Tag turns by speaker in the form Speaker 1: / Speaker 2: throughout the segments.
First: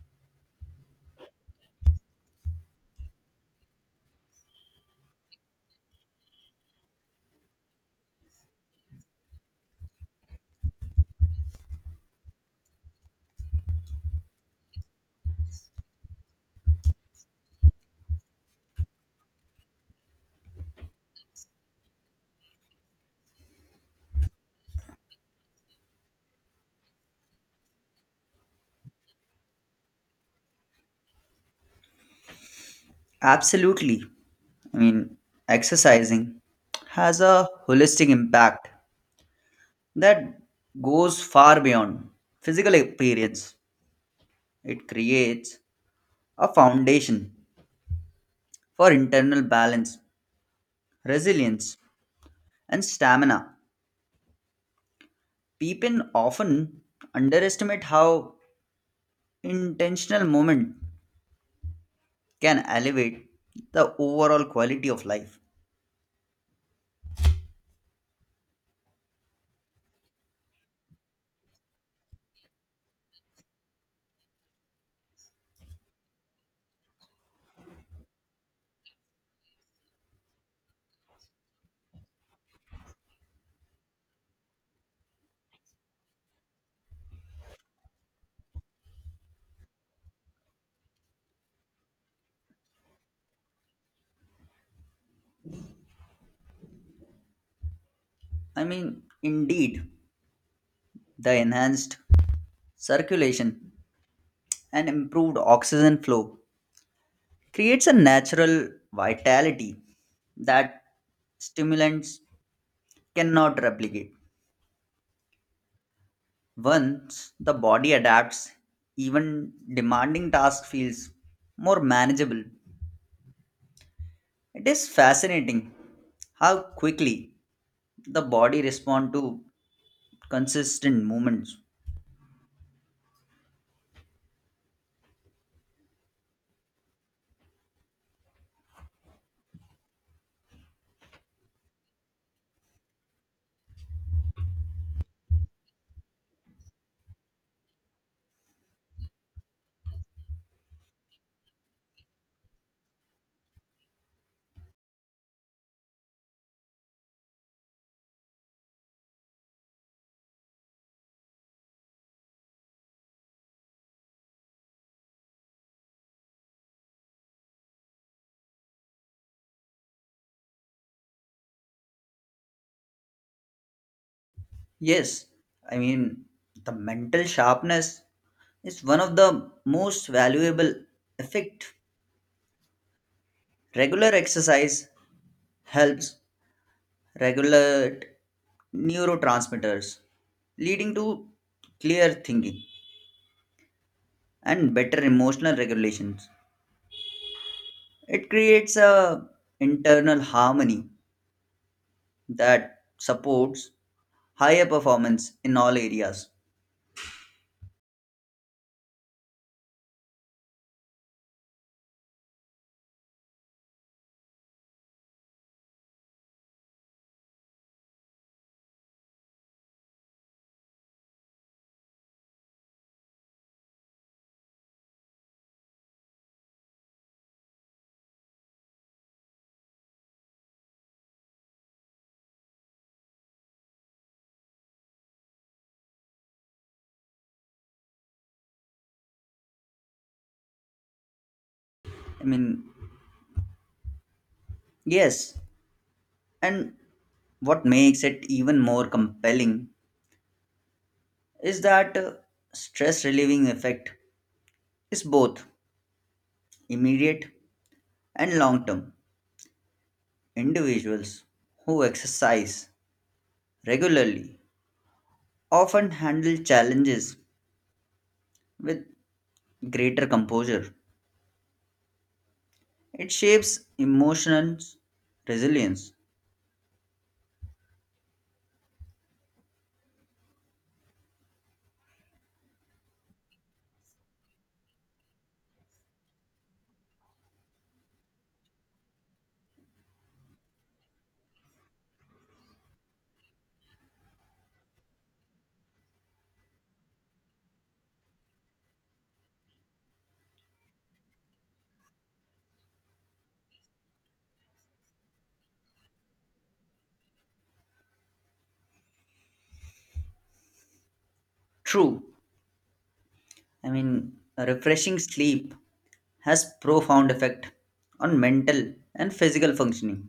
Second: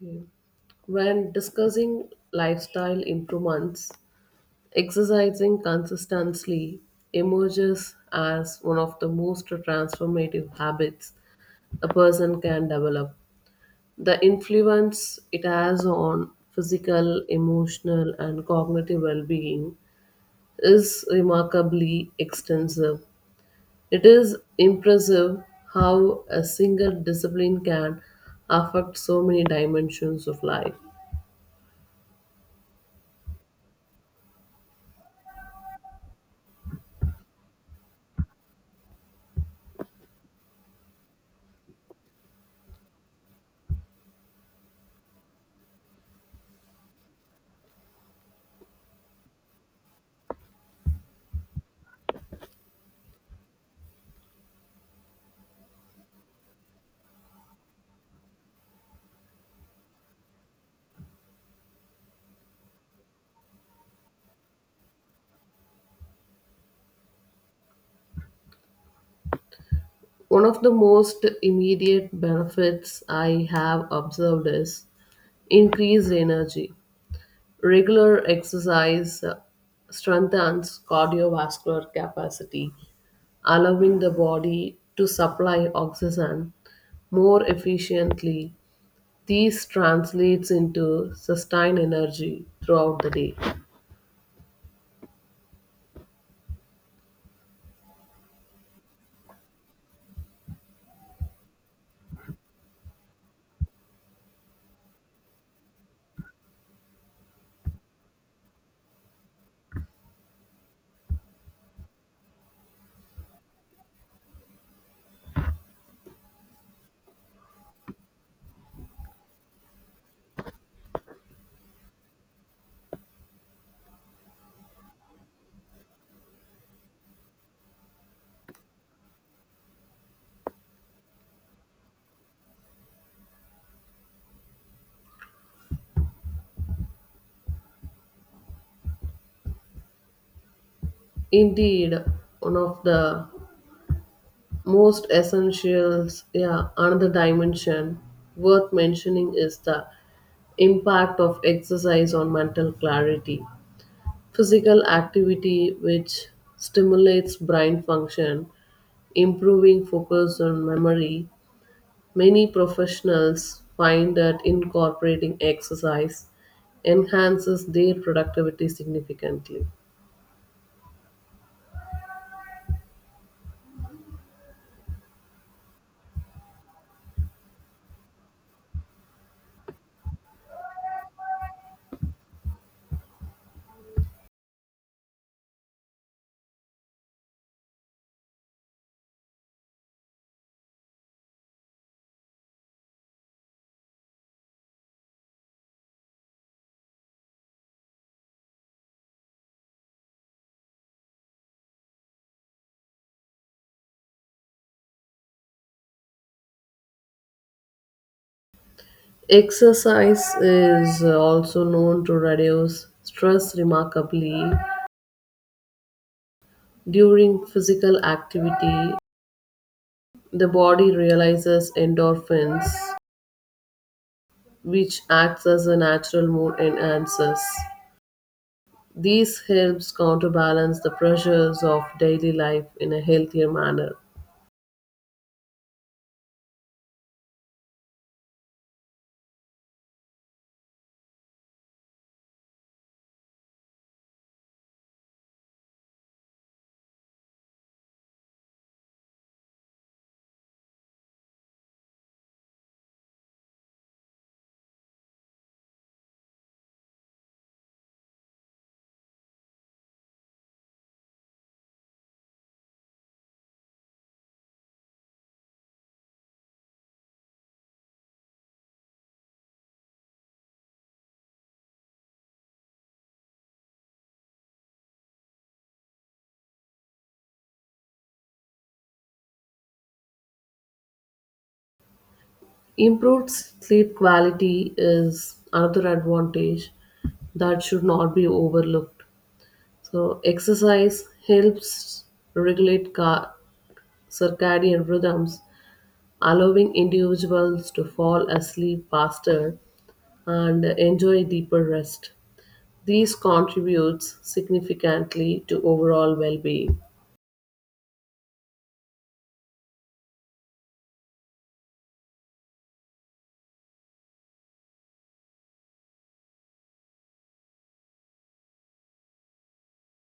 Speaker 1: Yeah. When discussing lifestyle improvements, exercising consistently emerges as one of the most transformative habits a person can develop. The influence it has on physical, emotional, and cognitive well being is remarkably extensive. It is impressive how a single discipline can affect so many dimensions of life.
Speaker 2: Absolutely. I mean, Exercising has a holistic impact that goes far beyond physical appearance. It creates a foundation for internal balance, resilience, and stamina. People often underestimate how intentional movement can elevate the overall quality of life.
Speaker 1: One of the most immediate benefits I have observed is increased energy. Regular exercise strengthens cardiovascular capacity, allowing the body to supply oxygen more efficiently. This translates into sustained energy throughout the day.
Speaker 2: Indeed, the enhanced circulation and improved oxygen flow creates a natural vitality that stimulants cannot replicate. Once the body adapts, even demanding task feels more manageable. It is fascinating how quickly the body responds to consistent movements.
Speaker 1: Indeed, one of the most essentials, yeah, another dimension worth mentioning is the impact of exercise on mental clarity, physical activity which stimulates brain function, improving focus on memory. Many professionals find that incorporating exercise enhances their productivity significantly.
Speaker 2: Yes, I mean the mental sharpness is one of the most valuable effect. Regular exercise helps regulate neurotransmitters, leading to clear thinking and better emotional regulations. It creates a internal harmony that supports higher performance in all areas.
Speaker 1: Exercise is also known to reduce stress remarkably. During physical activity the body releases endorphins which acts as a natural mood enhancer. These helps counterbalance the pressures of daily life in a healthier manner.
Speaker 2: I mean, yes, and what makes it even more compelling is that stress relieving effect is both immediate and long term. Individuals who exercise regularly often handle challenges with greater composure. It shapes emotional resilience.
Speaker 1: Improved sleep quality is another advantage that should not be overlooked. So, exercise helps regulate circadian rhythms, allowing individuals to fall asleep faster and enjoy deeper rest. These contributes significantly to overall well-being.
Speaker 2: True, a refreshing sleep has profound effect on mental and physical functioning.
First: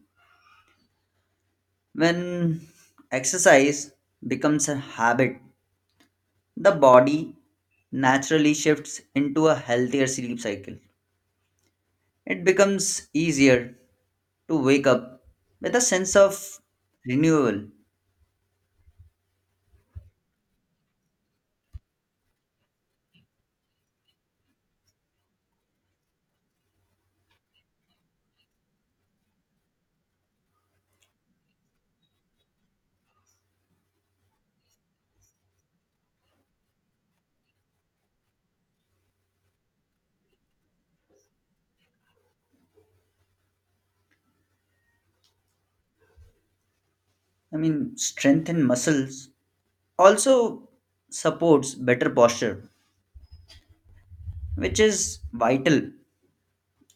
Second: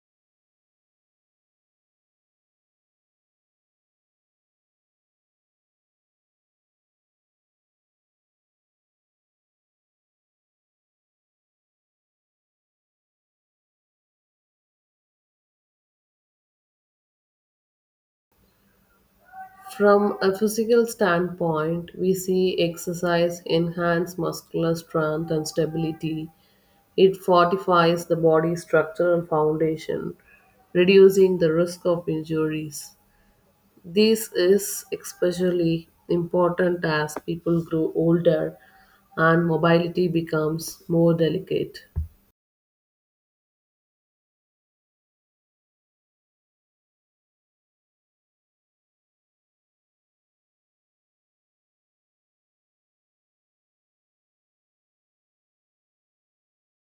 Speaker 2: When exercise becomes a habit, the body naturally shifts into a healthier sleep cycle. It becomes easier to wake up with a sense of renewal.
Speaker 1: From a physical standpoint, we see exercise enhance muscular strength and stability. It fortifies the body's structural foundation, reducing the risk of injuries. This is especially important as people grow older and mobility becomes more delicate.
Speaker 2: Strengthen muscles, also supports better posture, which is vital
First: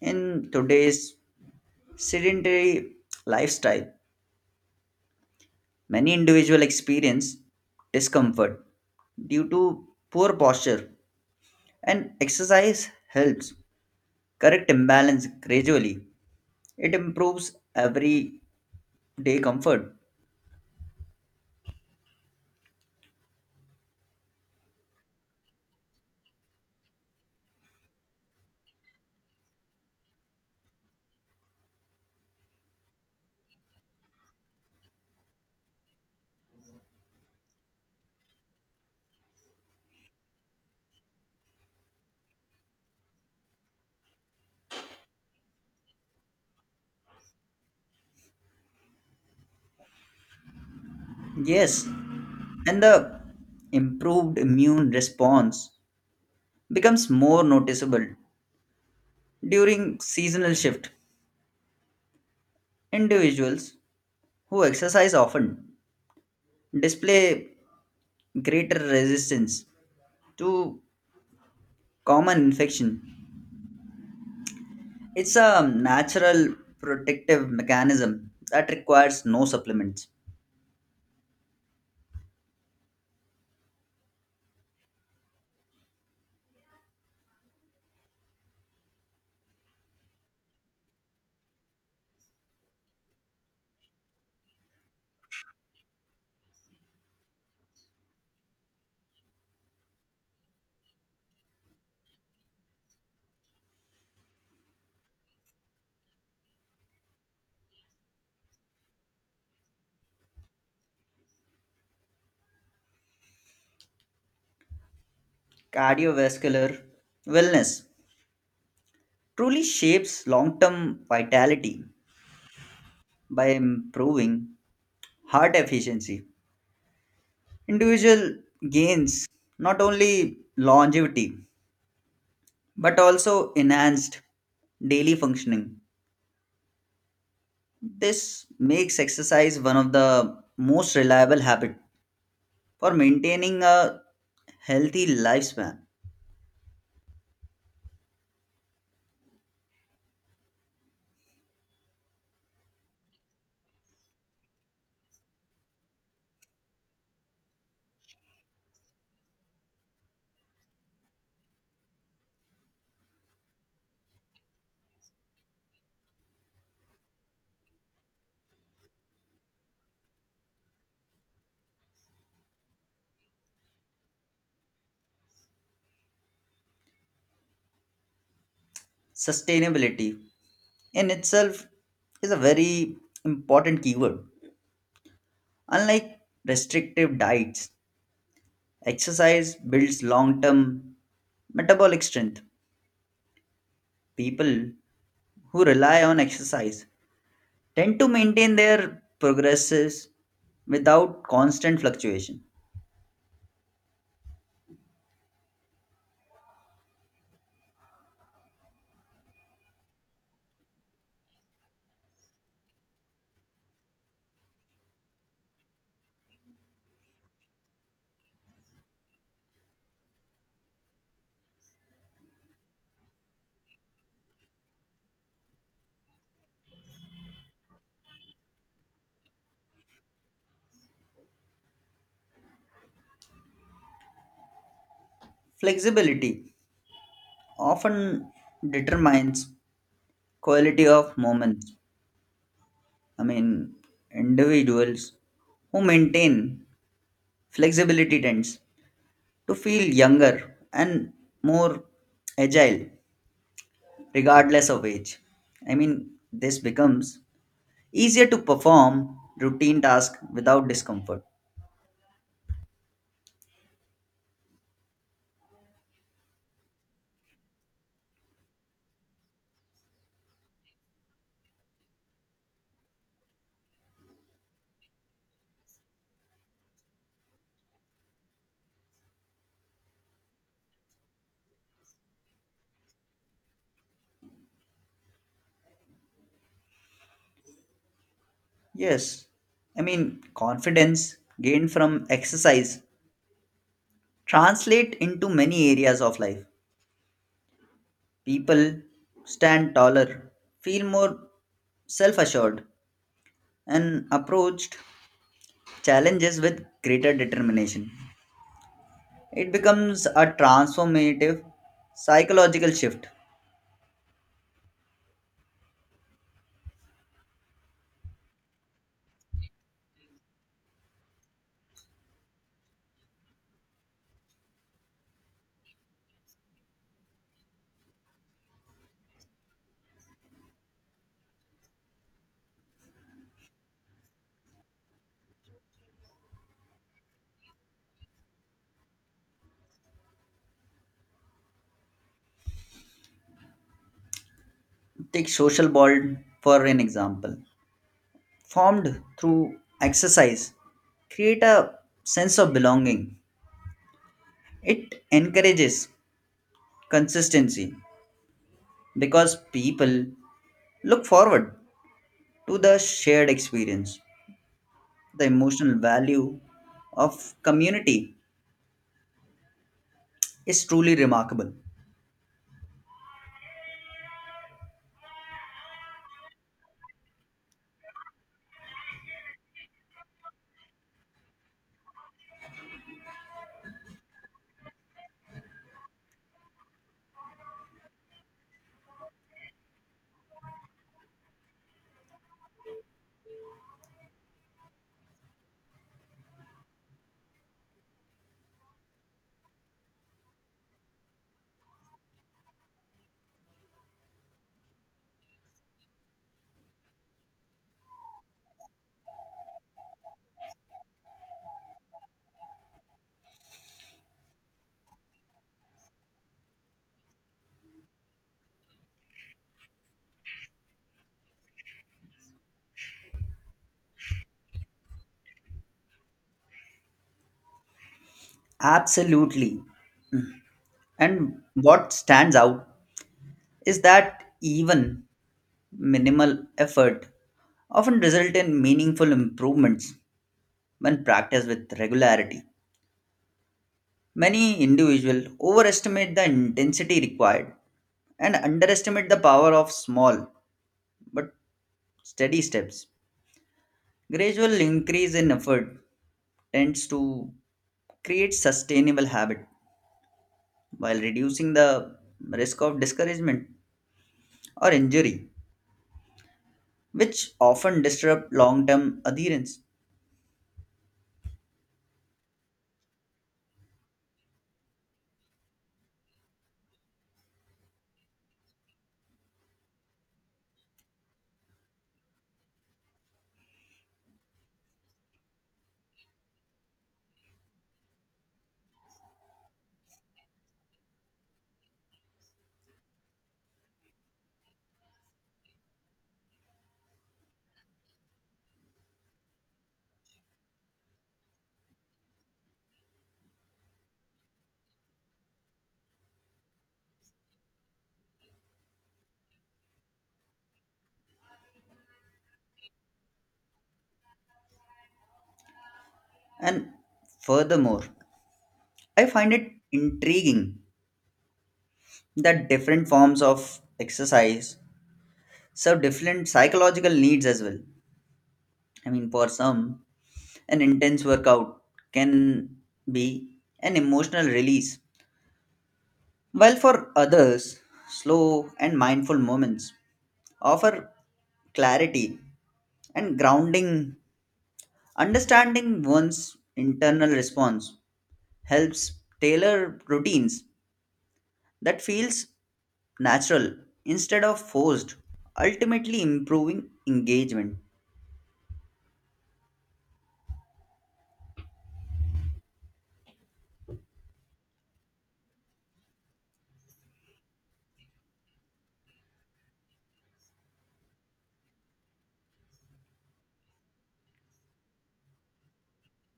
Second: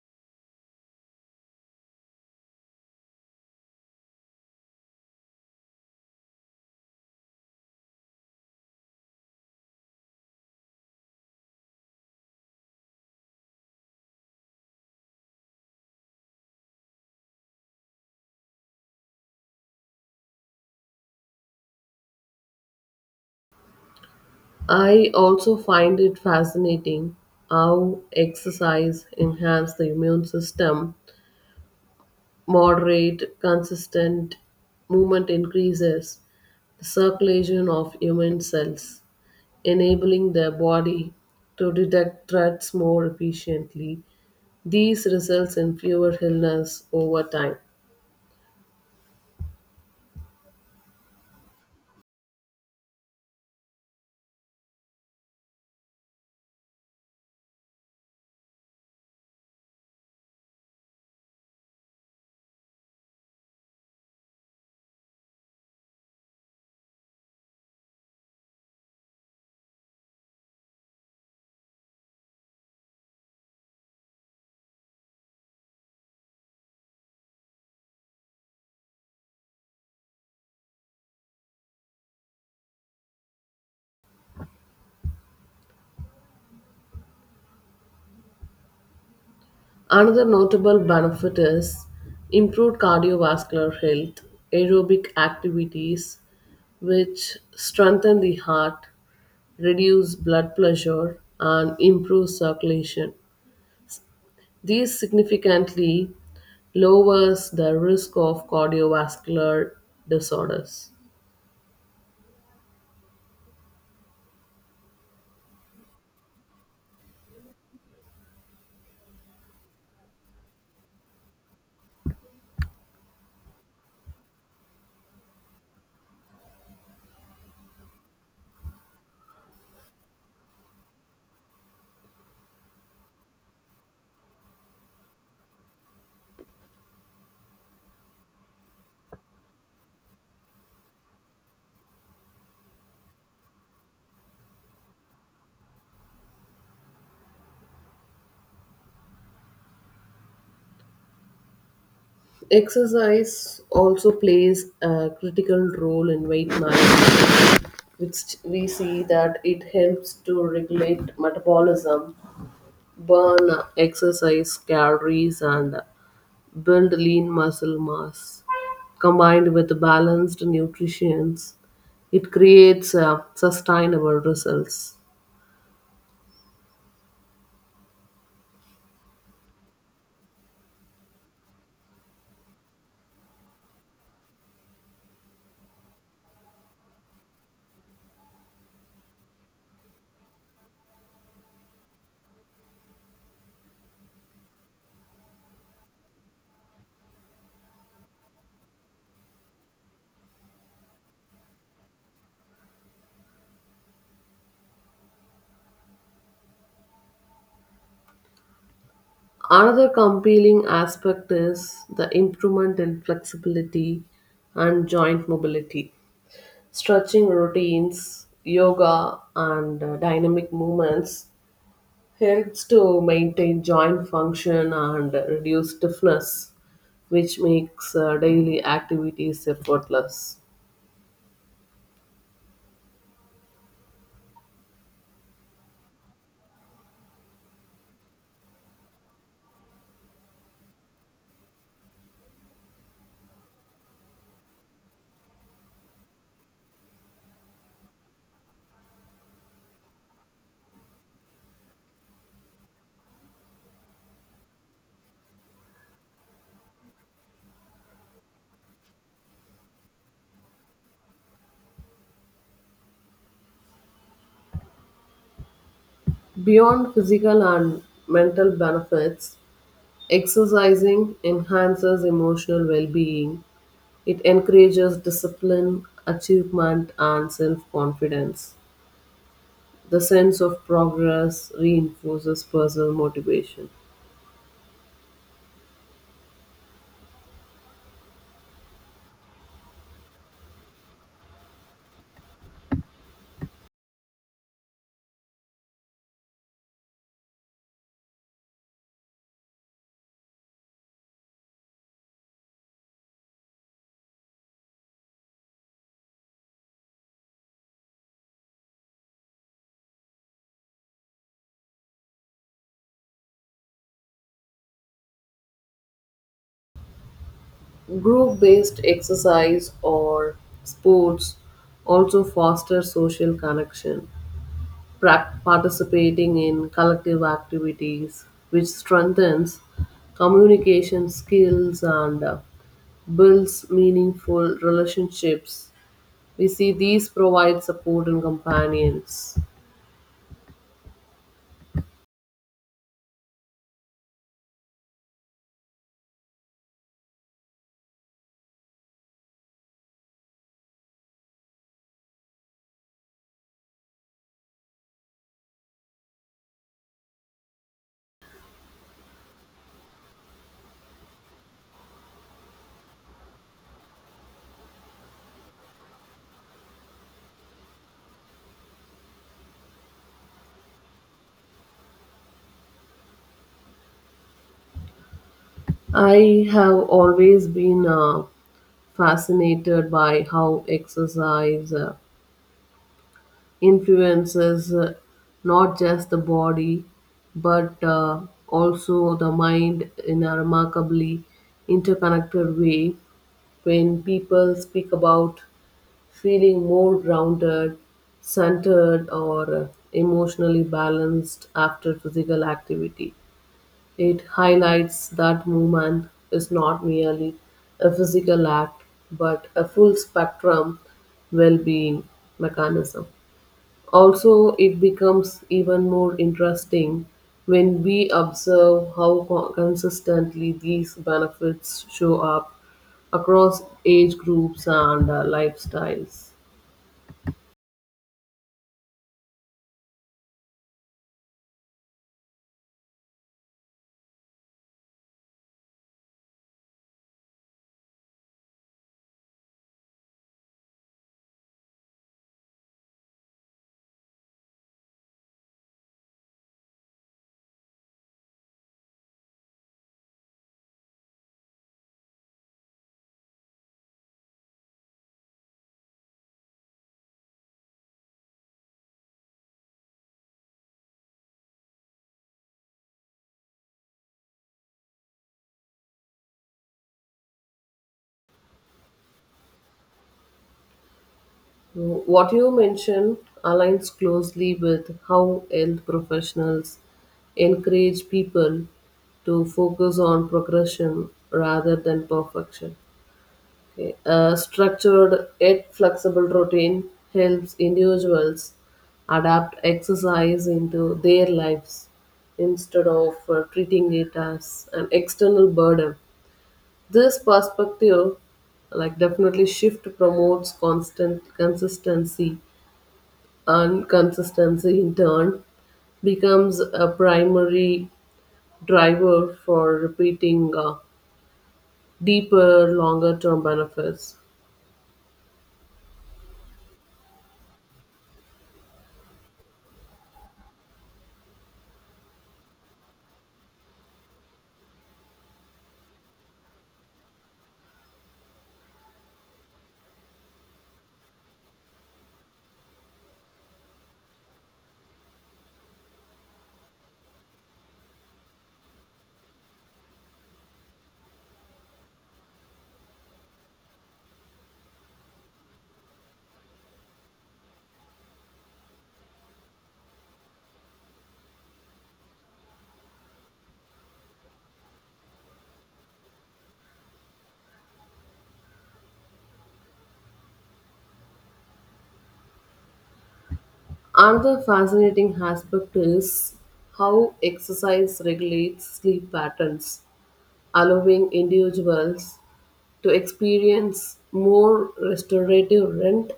Speaker 2: in today's sedentary lifestyle. Many individuals experience discomfort due to poor posture, and exercise helps correct imbalance gradually. It improves everyday comfort.
Speaker 1: I also find it fascinating how exercise enhances the immune system. Moderate, consistent movement increases the circulation of immune cells, enabling the body to detect threats more efficiently. These results in fewer illness over time.
Speaker 2: Yes, and the improved immune response becomes more noticeable during seasonal shift. Individuals who exercise often display greater resistance to common infection. It's a natural protective mechanism that requires no supplements.
Speaker 1: Another notable benefit is improved cardiovascular health, aerobic activities, which strengthen the heart, reduce blood pressure, and improve circulation. These significantly lowers the risk of cardiovascular disorders.
Speaker 2: Cardiovascular wellness truly shapes long term vitality by improving heart efficiency. Individual gains not only longevity but also enhanced daily functioning. This makes exercise one of the most reliable habits for maintaining a healthy lifespan.
Speaker 1: Exercise also plays a critical role in weight management, which we see that it helps to regulate metabolism, burn excess calories, and build lean muscle mass. Combined with balanced nutrition, it creates sustainable results.
Speaker 2: Sustainability in itself is a very important keyword. Unlike restrictive diets, exercise builds long term metabolic strength. People who rely on exercise tend to maintain their progresses without constant fluctuation.
Speaker 1: Another compelling aspect is the improvement in flexibility and joint mobility. Stretching routines, yoga, and dynamic movements helps to maintain joint function and reduce stiffness, which makes daily activities effortless.
Speaker 2: Flexibility often determines quality of moments. I mean, Individuals who maintain flexibility tends to feel younger and more agile regardless of age. This becomes easier to perform routine tasks without discomfort.
Speaker 1: Beyond physical and mental benefits, exercising enhances emotional well being. It encourages discipline, achievement, and self confidence. The sense of progress reinforces personal motivation.
Speaker 2: Yes, confidence gained from exercise translate into many areas of life. People stand taller, feel more self-assured, and approached challenges with greater determination. It becomes a transformative psychological shift.
Speaker 1: Group based exercise or sports also foster social connection, participating in collective activities, which strengthens communication skills and builds meaningful relationships. We see these provide support and companions.
Speaker 2: Take social bond for an example. Formed through exercise, create a sense of belonging. It encourages consistency because people look forward to the shared experience. The emotional value of community is truly remarkable.
Speaker 1: I have always been fascinated by how exercise influences, not just the body but, also the mind in a remarkably interconnected way. When people speak about feeling more grounded, centered, or, emotionally balanced after physical activity, it highlights that movement is not merely a physical act but a full spectrum well-being mechanism. Also, it becomes even more interesting when we observe how consistently these benefits show up across age groups and, lifestyles.
Speaker 2: Absolutely. And what stands out is that even minimal effort often result in meaningful improvements when practiced with regularity. Many individuals overestimate the intensity required and underestimate the power of small but steady steps. Gradual increase in effort tends to create sustainable habit while reducing the risk of discouragement or injury, which often disrupt long term adherence.
Speaker 1: So, what you mentioned aligns closely with how health professionals encourage people to focus on progression rather than perfection. A structured yet flexible routine helps individuals adapt exercise into their lives instead of treating it as an external burden. This perspective, like definitely shift, promotes constant consistency, and consistency in turn becomes a primary driver for repeating deeper, longer term benefits.
Speaker 2: And furthermore, I find it intriguing that different forms of exercise serve different psychological needs as well. For some, an intense workout can be an emotional release, while for others, slow and mindful moments offer clarity and grounding. Understanding one's internal response helps tailor routines that feels natural instead of forced, ultimately improving engagement.
Speaker 1: Another fascinating aspect is how exercise regulates sleep patterns, allowing individuals to experience more restorative rent.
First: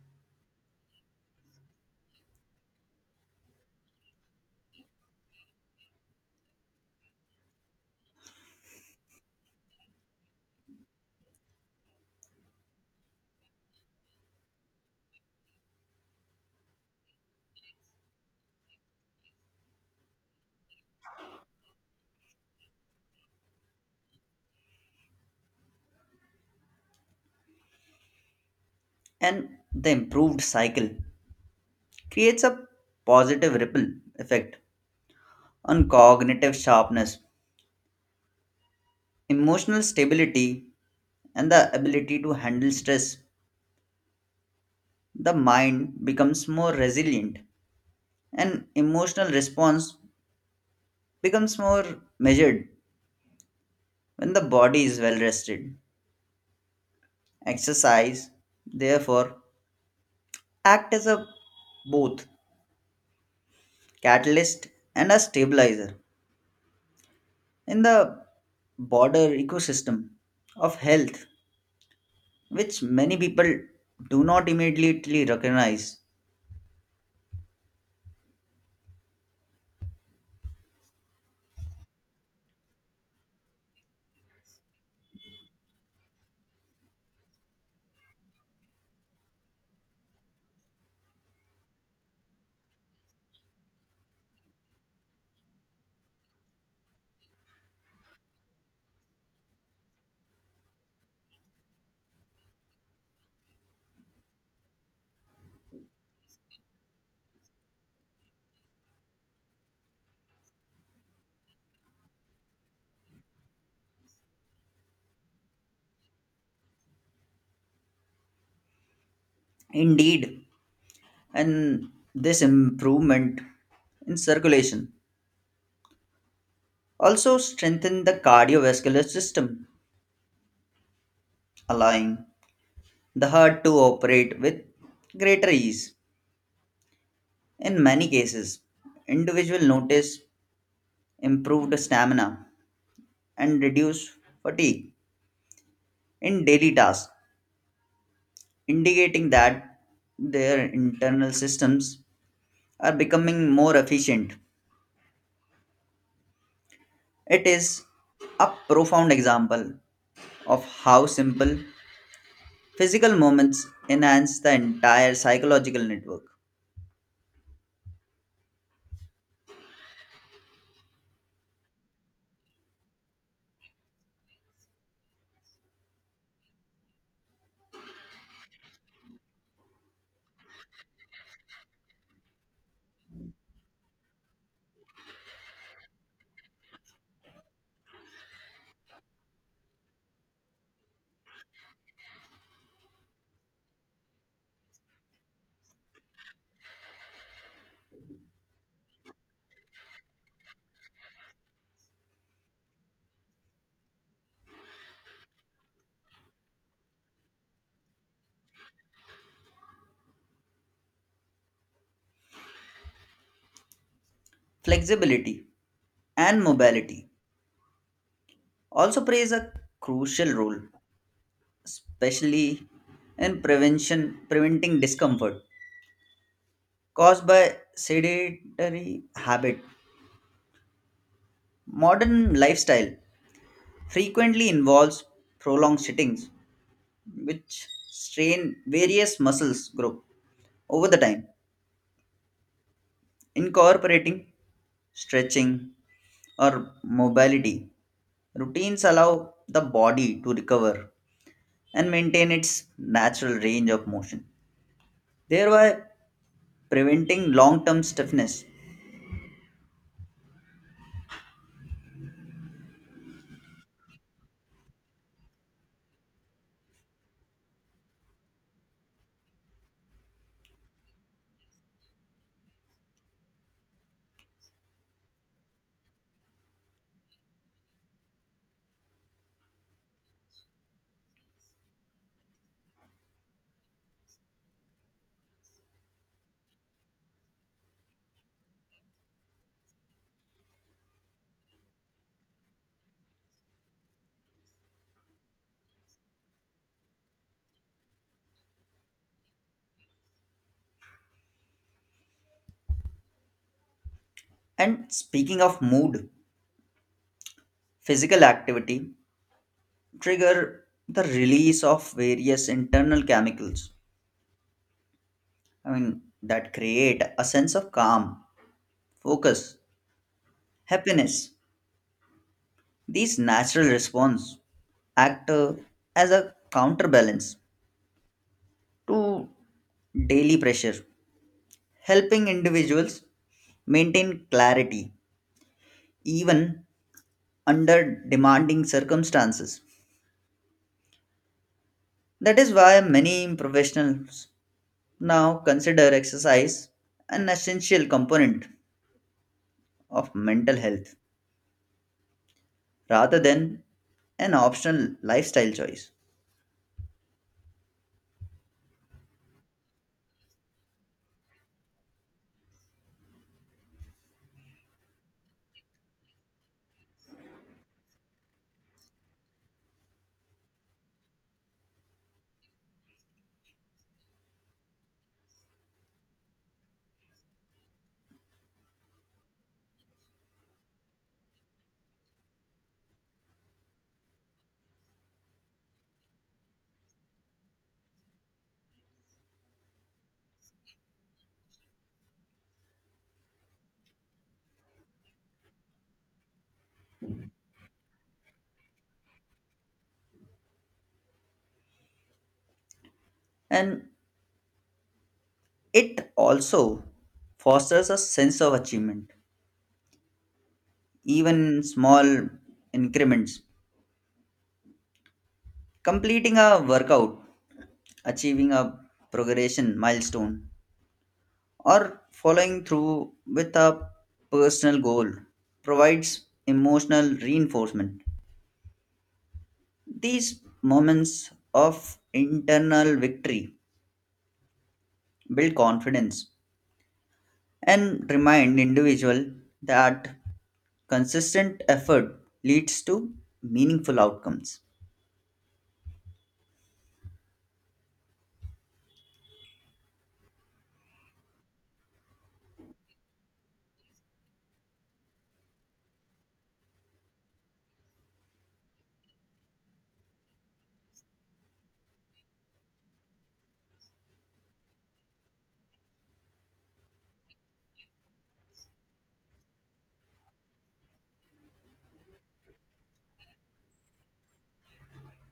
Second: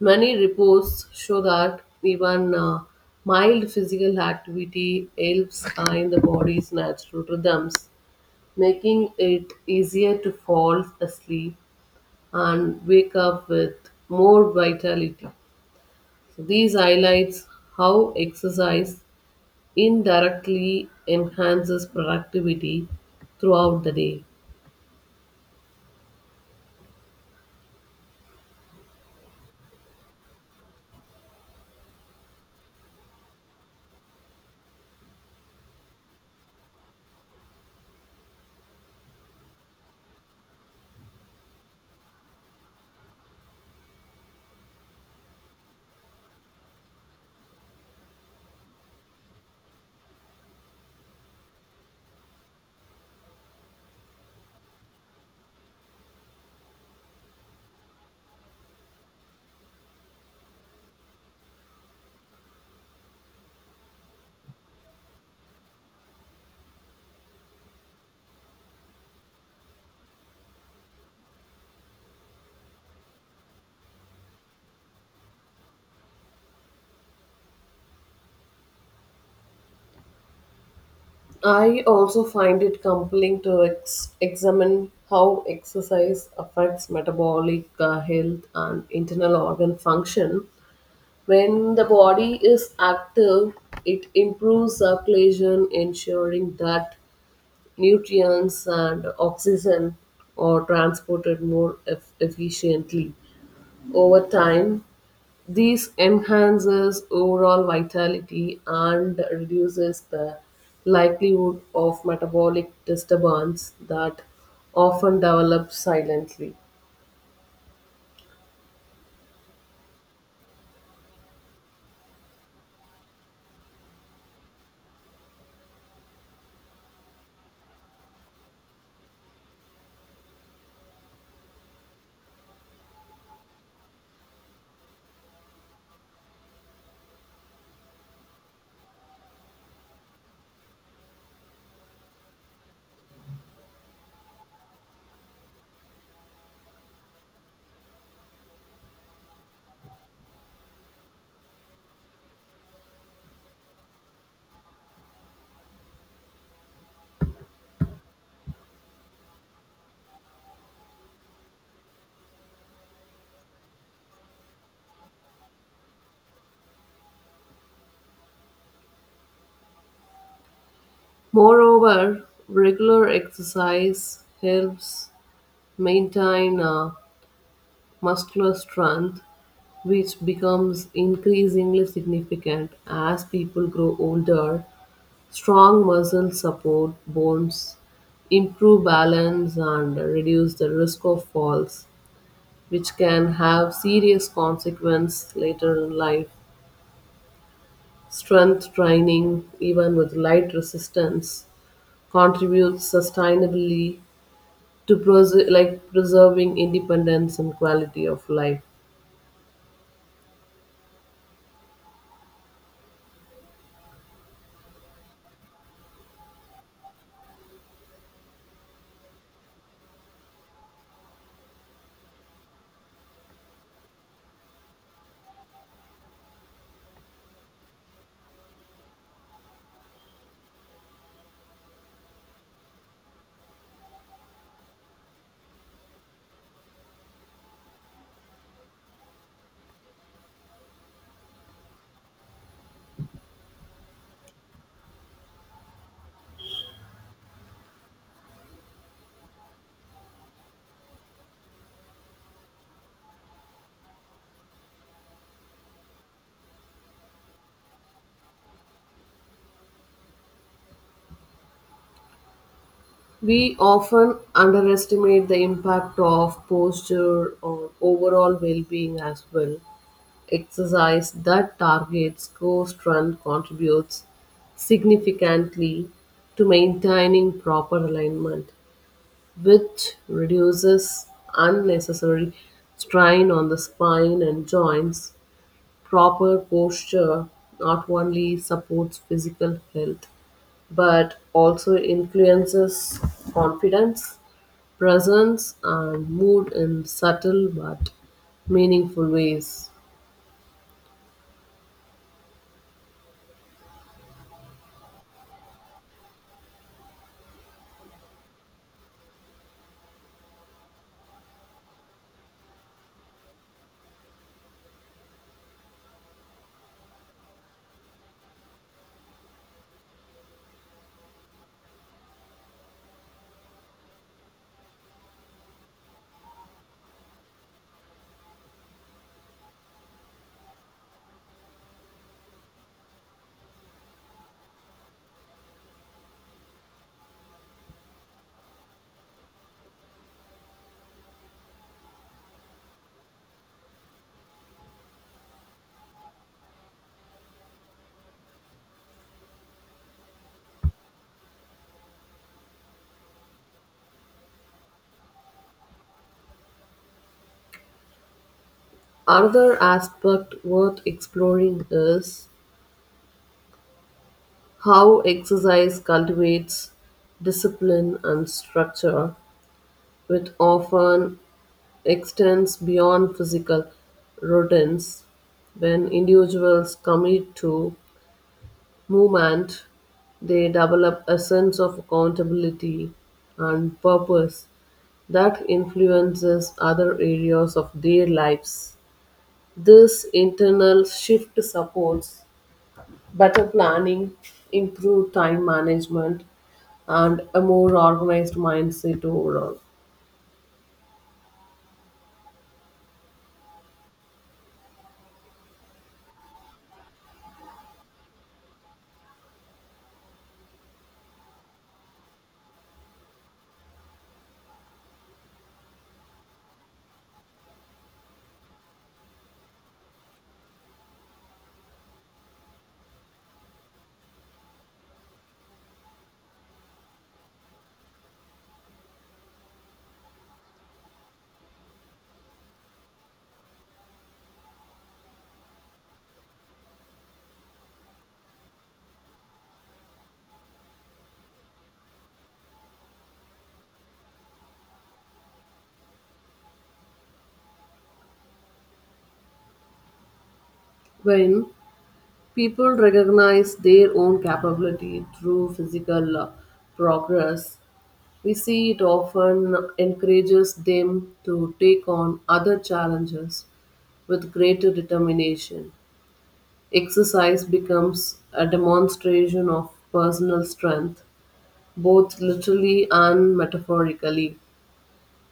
Speaker 1: Many reports show that even mild physical activity helps, in the body's natural rhythms, making it easier to fall asleep and wake up with more vitality. So these highlights how exercise indirectly enhances productivity throughout the day.
Speaker 2: And the improved cycle creates a positive ripple effect on cognitive sharpness, emotional stability, and the ability to handle stress. The mind becomes more resilient and emotional response becomes more measured when the body is well rested. Exercise, therefore, act as a both catalyst and a stabilizer in the broader ecosystem of health, which many people do not immediately recognize.
Speaker 1: I also find it compelling to examine how exercise affects metabolic health and internal organ function. When the body is active, it improves circulation, ensuring that nutrients and oxygen are transported more efficiently. Over time, this enhances overall vitality and reduces the likelihood of metabolic disturbance that often develop silently.
Speaker 2: Indeed, and this improvement in circulation also strengthen the cardiovascular system, allowing the heart to operate with greater ease. In many cases, individuals notice improved stamina and reduce fatigue in daily tasks, indicating that their internal systems are becoming more efficient. It is a profound example of how simple physical moments enhance the entire psychological network.
Speaker 1: Moreover, regular exercise helps maintain muscular strength, which becomes increasingly significant as people grow older. Strong muscles support bones, improve balance, and reduce the risk of falls, which can have serious consequences later in life. Strength training, even with light resistance, contributes sustainably to preserving independence and quality of life.
Speaker 2: Flexibility and mobility also plays a crucial role, especially in prevention preventing discomfort caused by sedentary habit. Modern lifestyle frequently involves prolonged sittings, which strain various muscles groups over the time. Incorporating stretching or mobility routines allow the body to recover and maintain its natural range of motion, thereby preventing long-term stiffness.
Speaker 1: We often underestimate the impact of posture on overall well being as well. Exercise that targets core strength contributes significantly to maintaining proper alignment, which reduces unnecessary strain on the spine and joints. Proper posture not only supports physical health but also influences confidence, presence, and mood in subtle but meaningful ways.
Speaker 2: And speaking of mood, physical activity trigger the release of various internal chemicals. That create a sense of calm, focus, happiness. These natural response act as a counterbalance to daily pressure, helping individuals maintain clarity even under demanding circumstances. That is why many professionals now consider exercise an essential component of mental health rather than an optional lifestyle choice.
Speaker 1: Another aspect worth exploring is how exercise cultivates discipline and structure, which often extends beyond physical routines. When individuals commit to movement, they develop a sense of accountability and purpose that influences other areas of their lives. This internal shift supports better planning, improved time management, and a more organized mindset overall.
Speaker 2: And it also fosters a sense of achievement even in small increments. Completing a workout, achieving a progression milestone, or following through with a personal goal provides emotional reinforcement. These moments of internal victory build confidence and remind individual that consistent effort leads to meaningful outcomes.
Speaker 1: When people recognize their own capability through physical progress, we see it often encourages them to take on other challenges with greater determination. Exercise becomes a demonstration of personal strength, both literally and metaphorically.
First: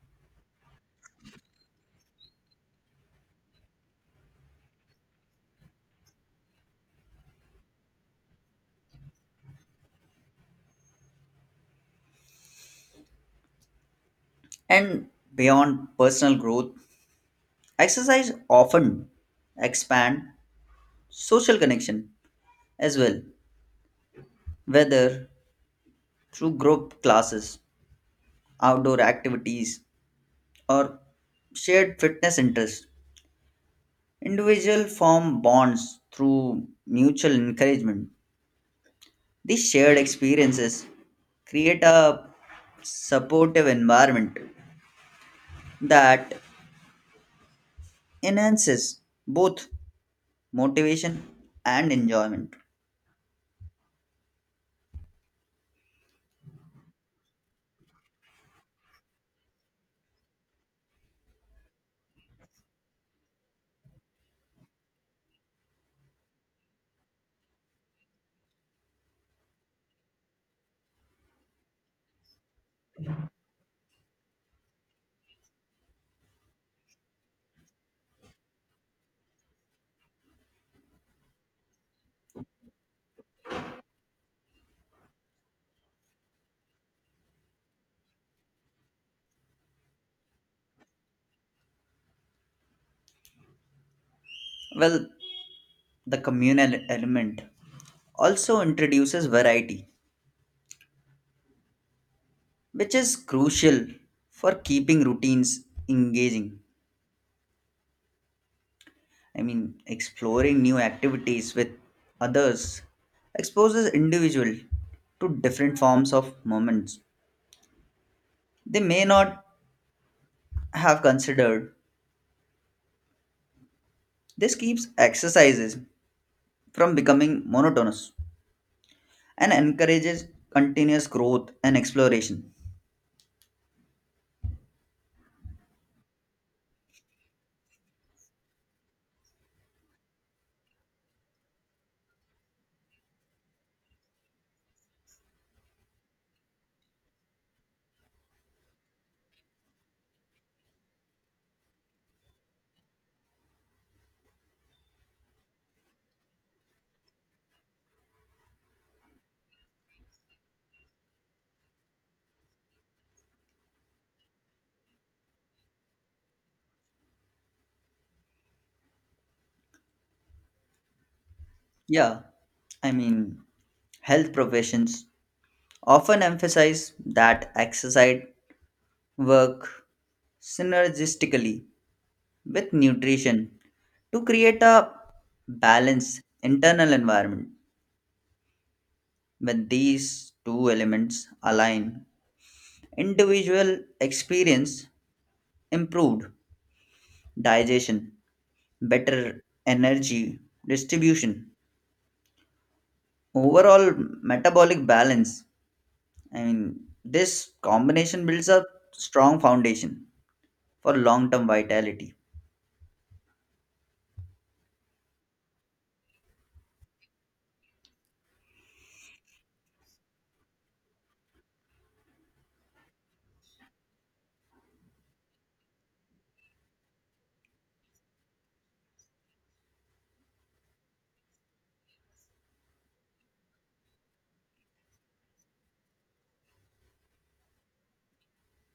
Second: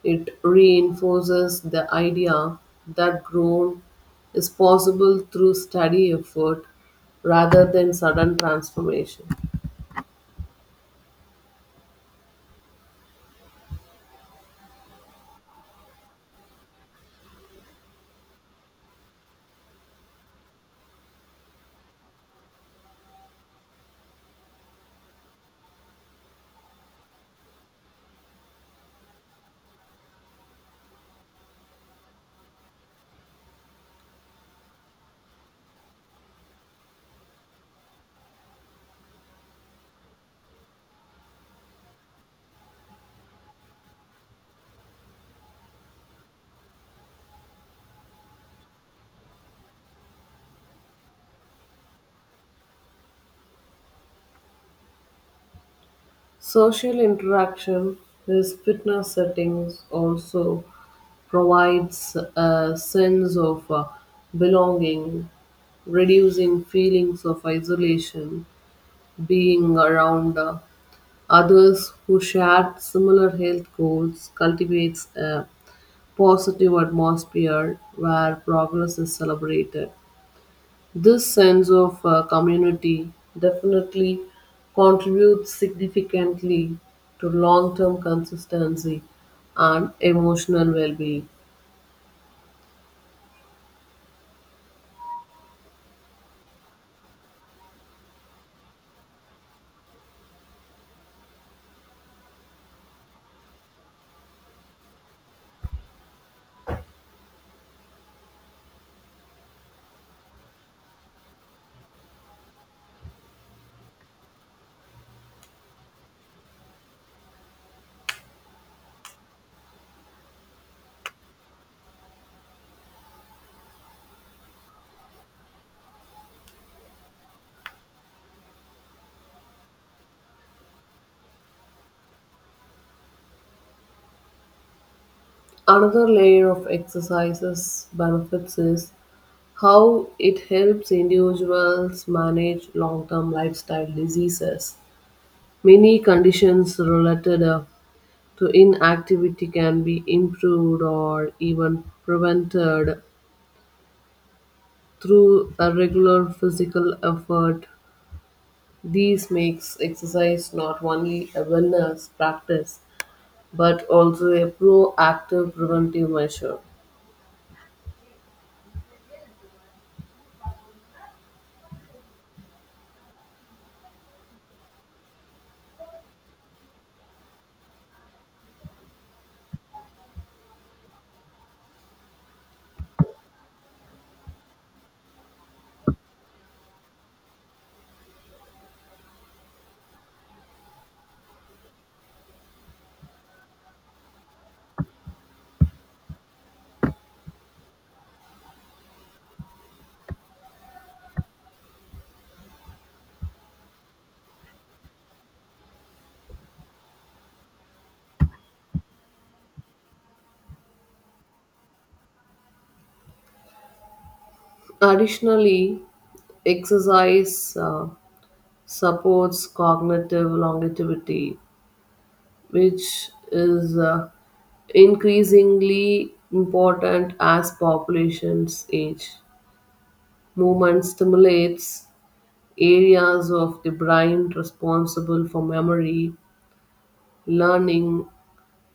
Speaker 1: It reinforces the idea that growth is possible through steady effort rather than sudden transformation.
Speaker 2: And beyond personal growth, exercise often expand social connection as well, whether through group classes, outdoor activities, or shared fitness interests. Individual form bonds through mutual encouragement. These shared experiences create a supportive environment that enhances both motivation and enjoyment.
Speaker 1: Social interaction with fitness settings also provides a sense of belonging, reducing feelings of isolation. Being around, others who share similar health goals cultivates a positive atmosphere where progress is celebrated. This sense of community definitely contributes significantly to long term consistency and emotional well being.
Speaker 2: Well, the communal element also introduces variety, which is crucial for keeping routines engaging. Exploring new activities with others exposes individual to different forms of moments they may not have considered. This keeps exercises from becoming monotonous and encourages continuous growth and exploration.
Speaker 1: Another layer of exercises benefits is how it helps individuals manage long term lifestyle diseases. Many conditions related, the inactivity can be improved or even prevented through a regular physical effort. This makes exercise not only a wellness practice but also a proactive preventive measure.
Speaker 2: Yeah, I mean, health professions often emphasize that exercise work synergistically with nutrition to create a balanced internal environment. When these two elements align, individual experience improved digestion, better energy distribution, overall metabolic balance. This combination builds a strong foundation for long term vitality.
Speaker 1: Additionally, exercise supports cognitive longevity, which is, increasingly important as populations age. Movement stimulates areas of the brain responsible for memory, learning,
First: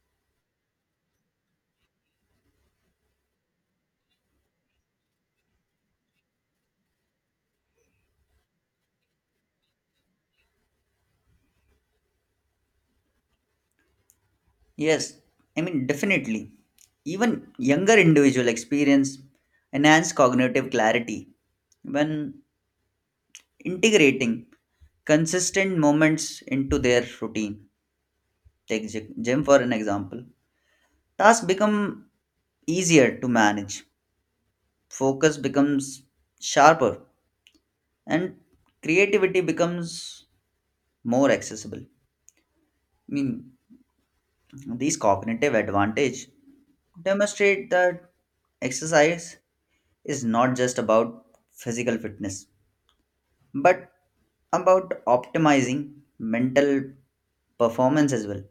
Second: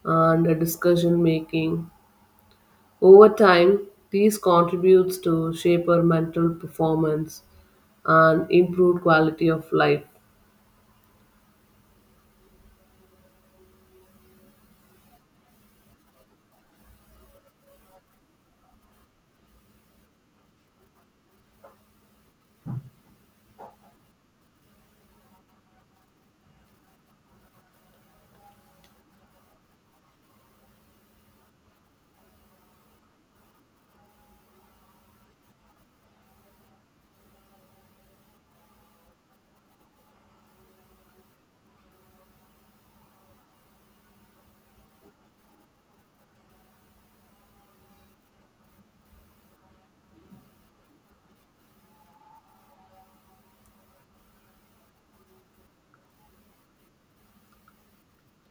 Speaker 1: and decision making. Over time, these contributes to shaper mental performance and improved quality of life.
Speaker 2: Yes, definitely. Even younger individual experience enhanced cognitive clarity when integrating consistent moments into their routine. Take gym for an example. Tasks become easier to manage, focus becomes sharper, and creativity becomes more accessible. Mean, These cognitive advantage demonstrate that exercise is not just about physical fitness but about optimizing mental performance as well.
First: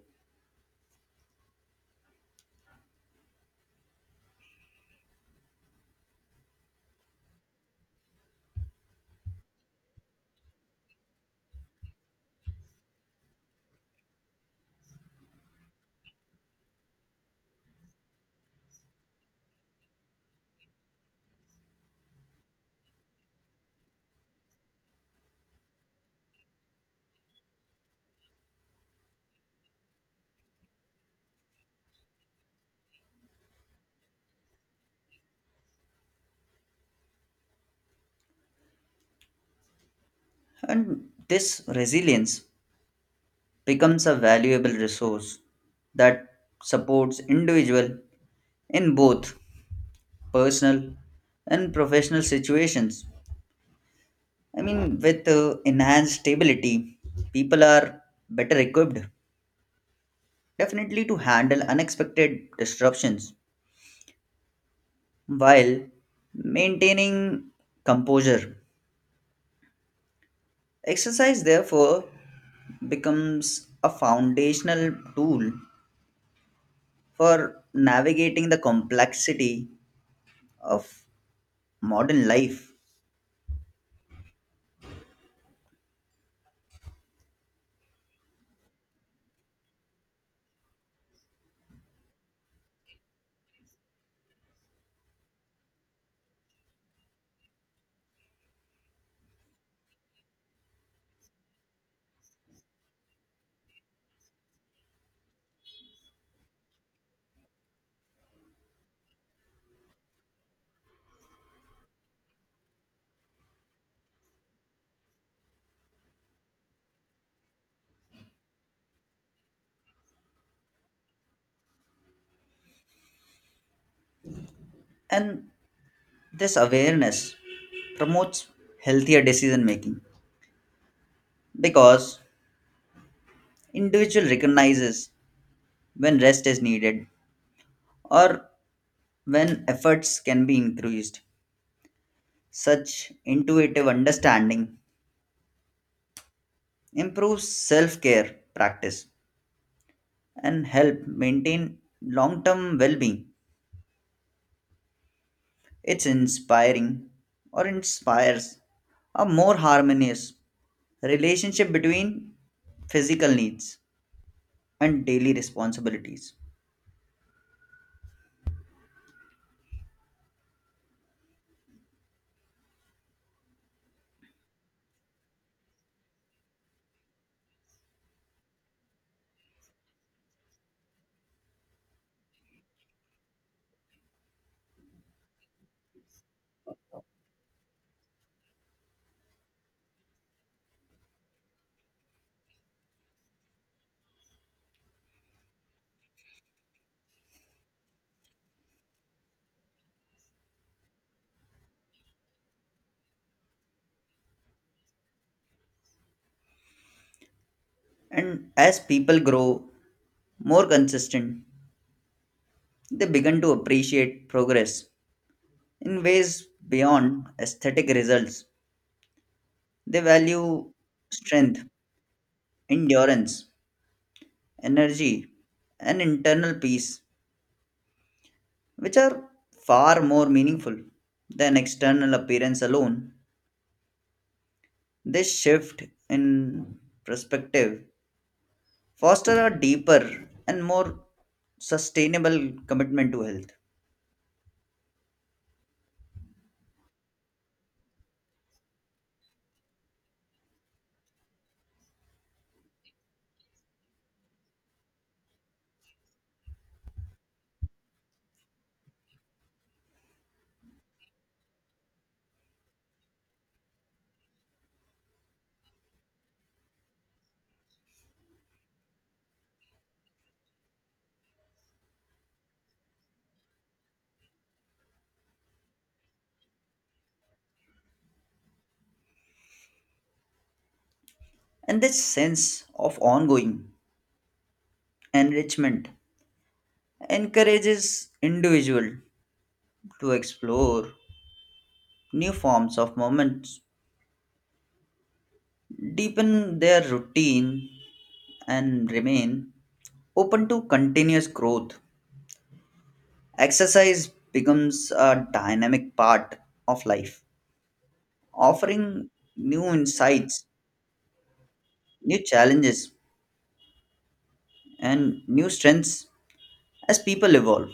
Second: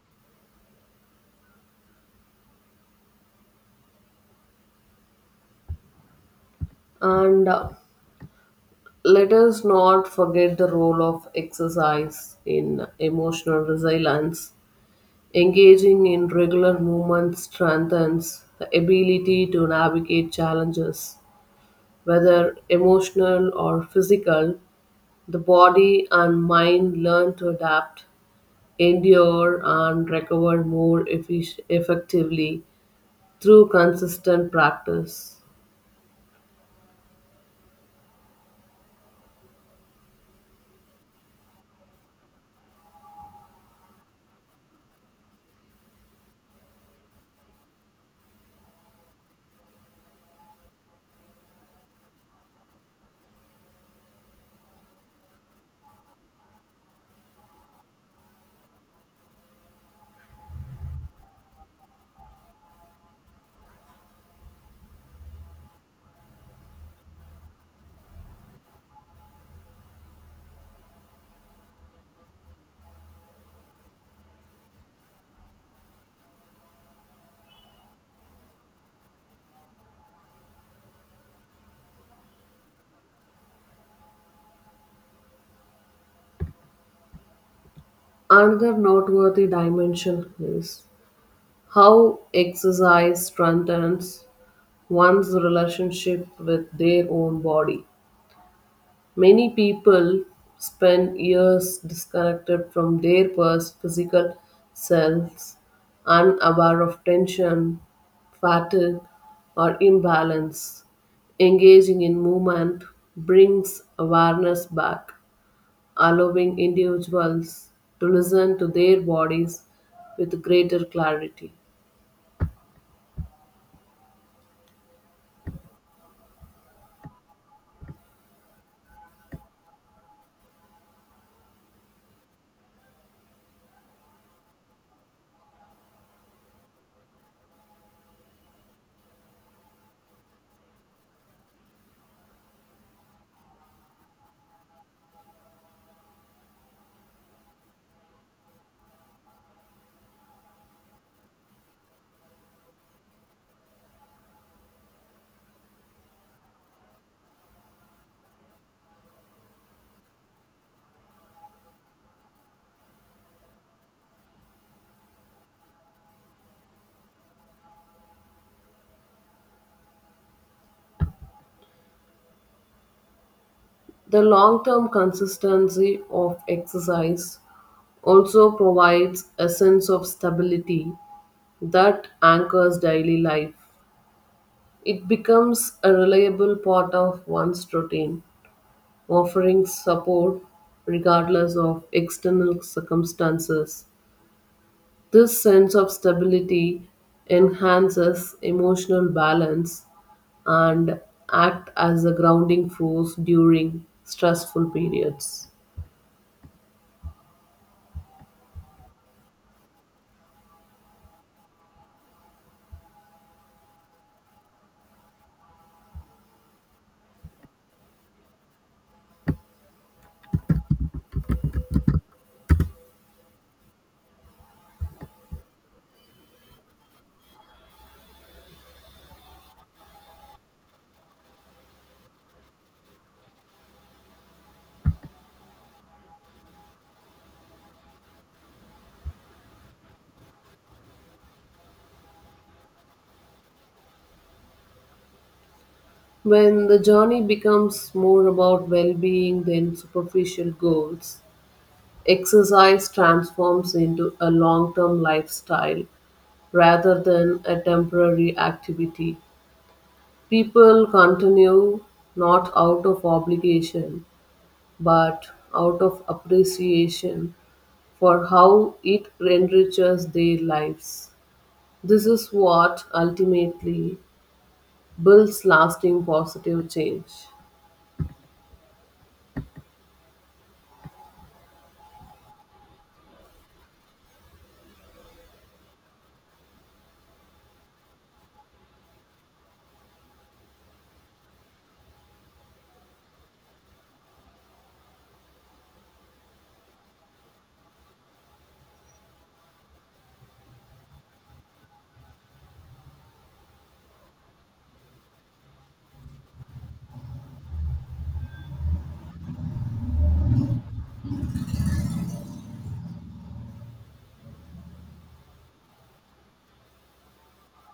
Speaker 1: And, let us not forget the role of exercise in emotional resilience. Engaging in regular movement strengthens the ability to navigate challenges, whether emotional or physical. The body and mind learn to adapt, endure, and recover more effectively through consistent practice.
Speaker 2: And this resilience becomes a valuable resource that supports individual in both personal and professional situations. With enhanced stability, people are better equipped definitely to handle unexpected disruptions while maintaining composure. Exercise, therefore, becomes a foundational tool for navigating the complexity of modern life.
Speaker 1: Another noteworthy dimension is how exercise strengthens one's relationship with their own body. Many people spend years disconnected from their past physical selves, unaware of tension, fatigue, or imbalance. Engaging in movement brings awareness back, allowing individuals to listen to their bodies with greater clarity.
Speaker 2: And this awareness promotes healthier decision making because individual recognizes when rest is needed or when efforts can be increased. Such intuitive understanding improves self care practice and help maintain long term well being. It's inspiring or Inspires a more harmonious relationship between physical needs and daily responsibilities.
Speaker 1: The long term consistency of exercise also provides a sense of stability that anchors daily life. It becomes a reliable part of one's routine, offering support regardless of external circumstances. This sense of stability enhances emotional balance and act as a grounding force during stressful periods.
Speaker 2: And as people grow more consistent, they begin to appreciate progress in ways beyond aesthetic results. They value strength, endurance, energy, and internal peace, which are far more meaningful than external appearance alone. This shift in perspective foster a deeper and more sustainable commitment to health.
Speaker 1: When the journey becomes more about well being than superficial goals, exercise transforms into a long term lifestyle rather than a temporary activity. People continue not out of obligation but out of appreciation for how it enriches their lives. This is what ultimately builds lasting positive change.
Speaker 2: And this sense of ongoing enrichment encourages individual to explore new forms of moments, deepen their routine and remain open to continuous growth. Exercise becomes a dynamic part of life, offering new insights, new challenges, and new strengths as people evolve.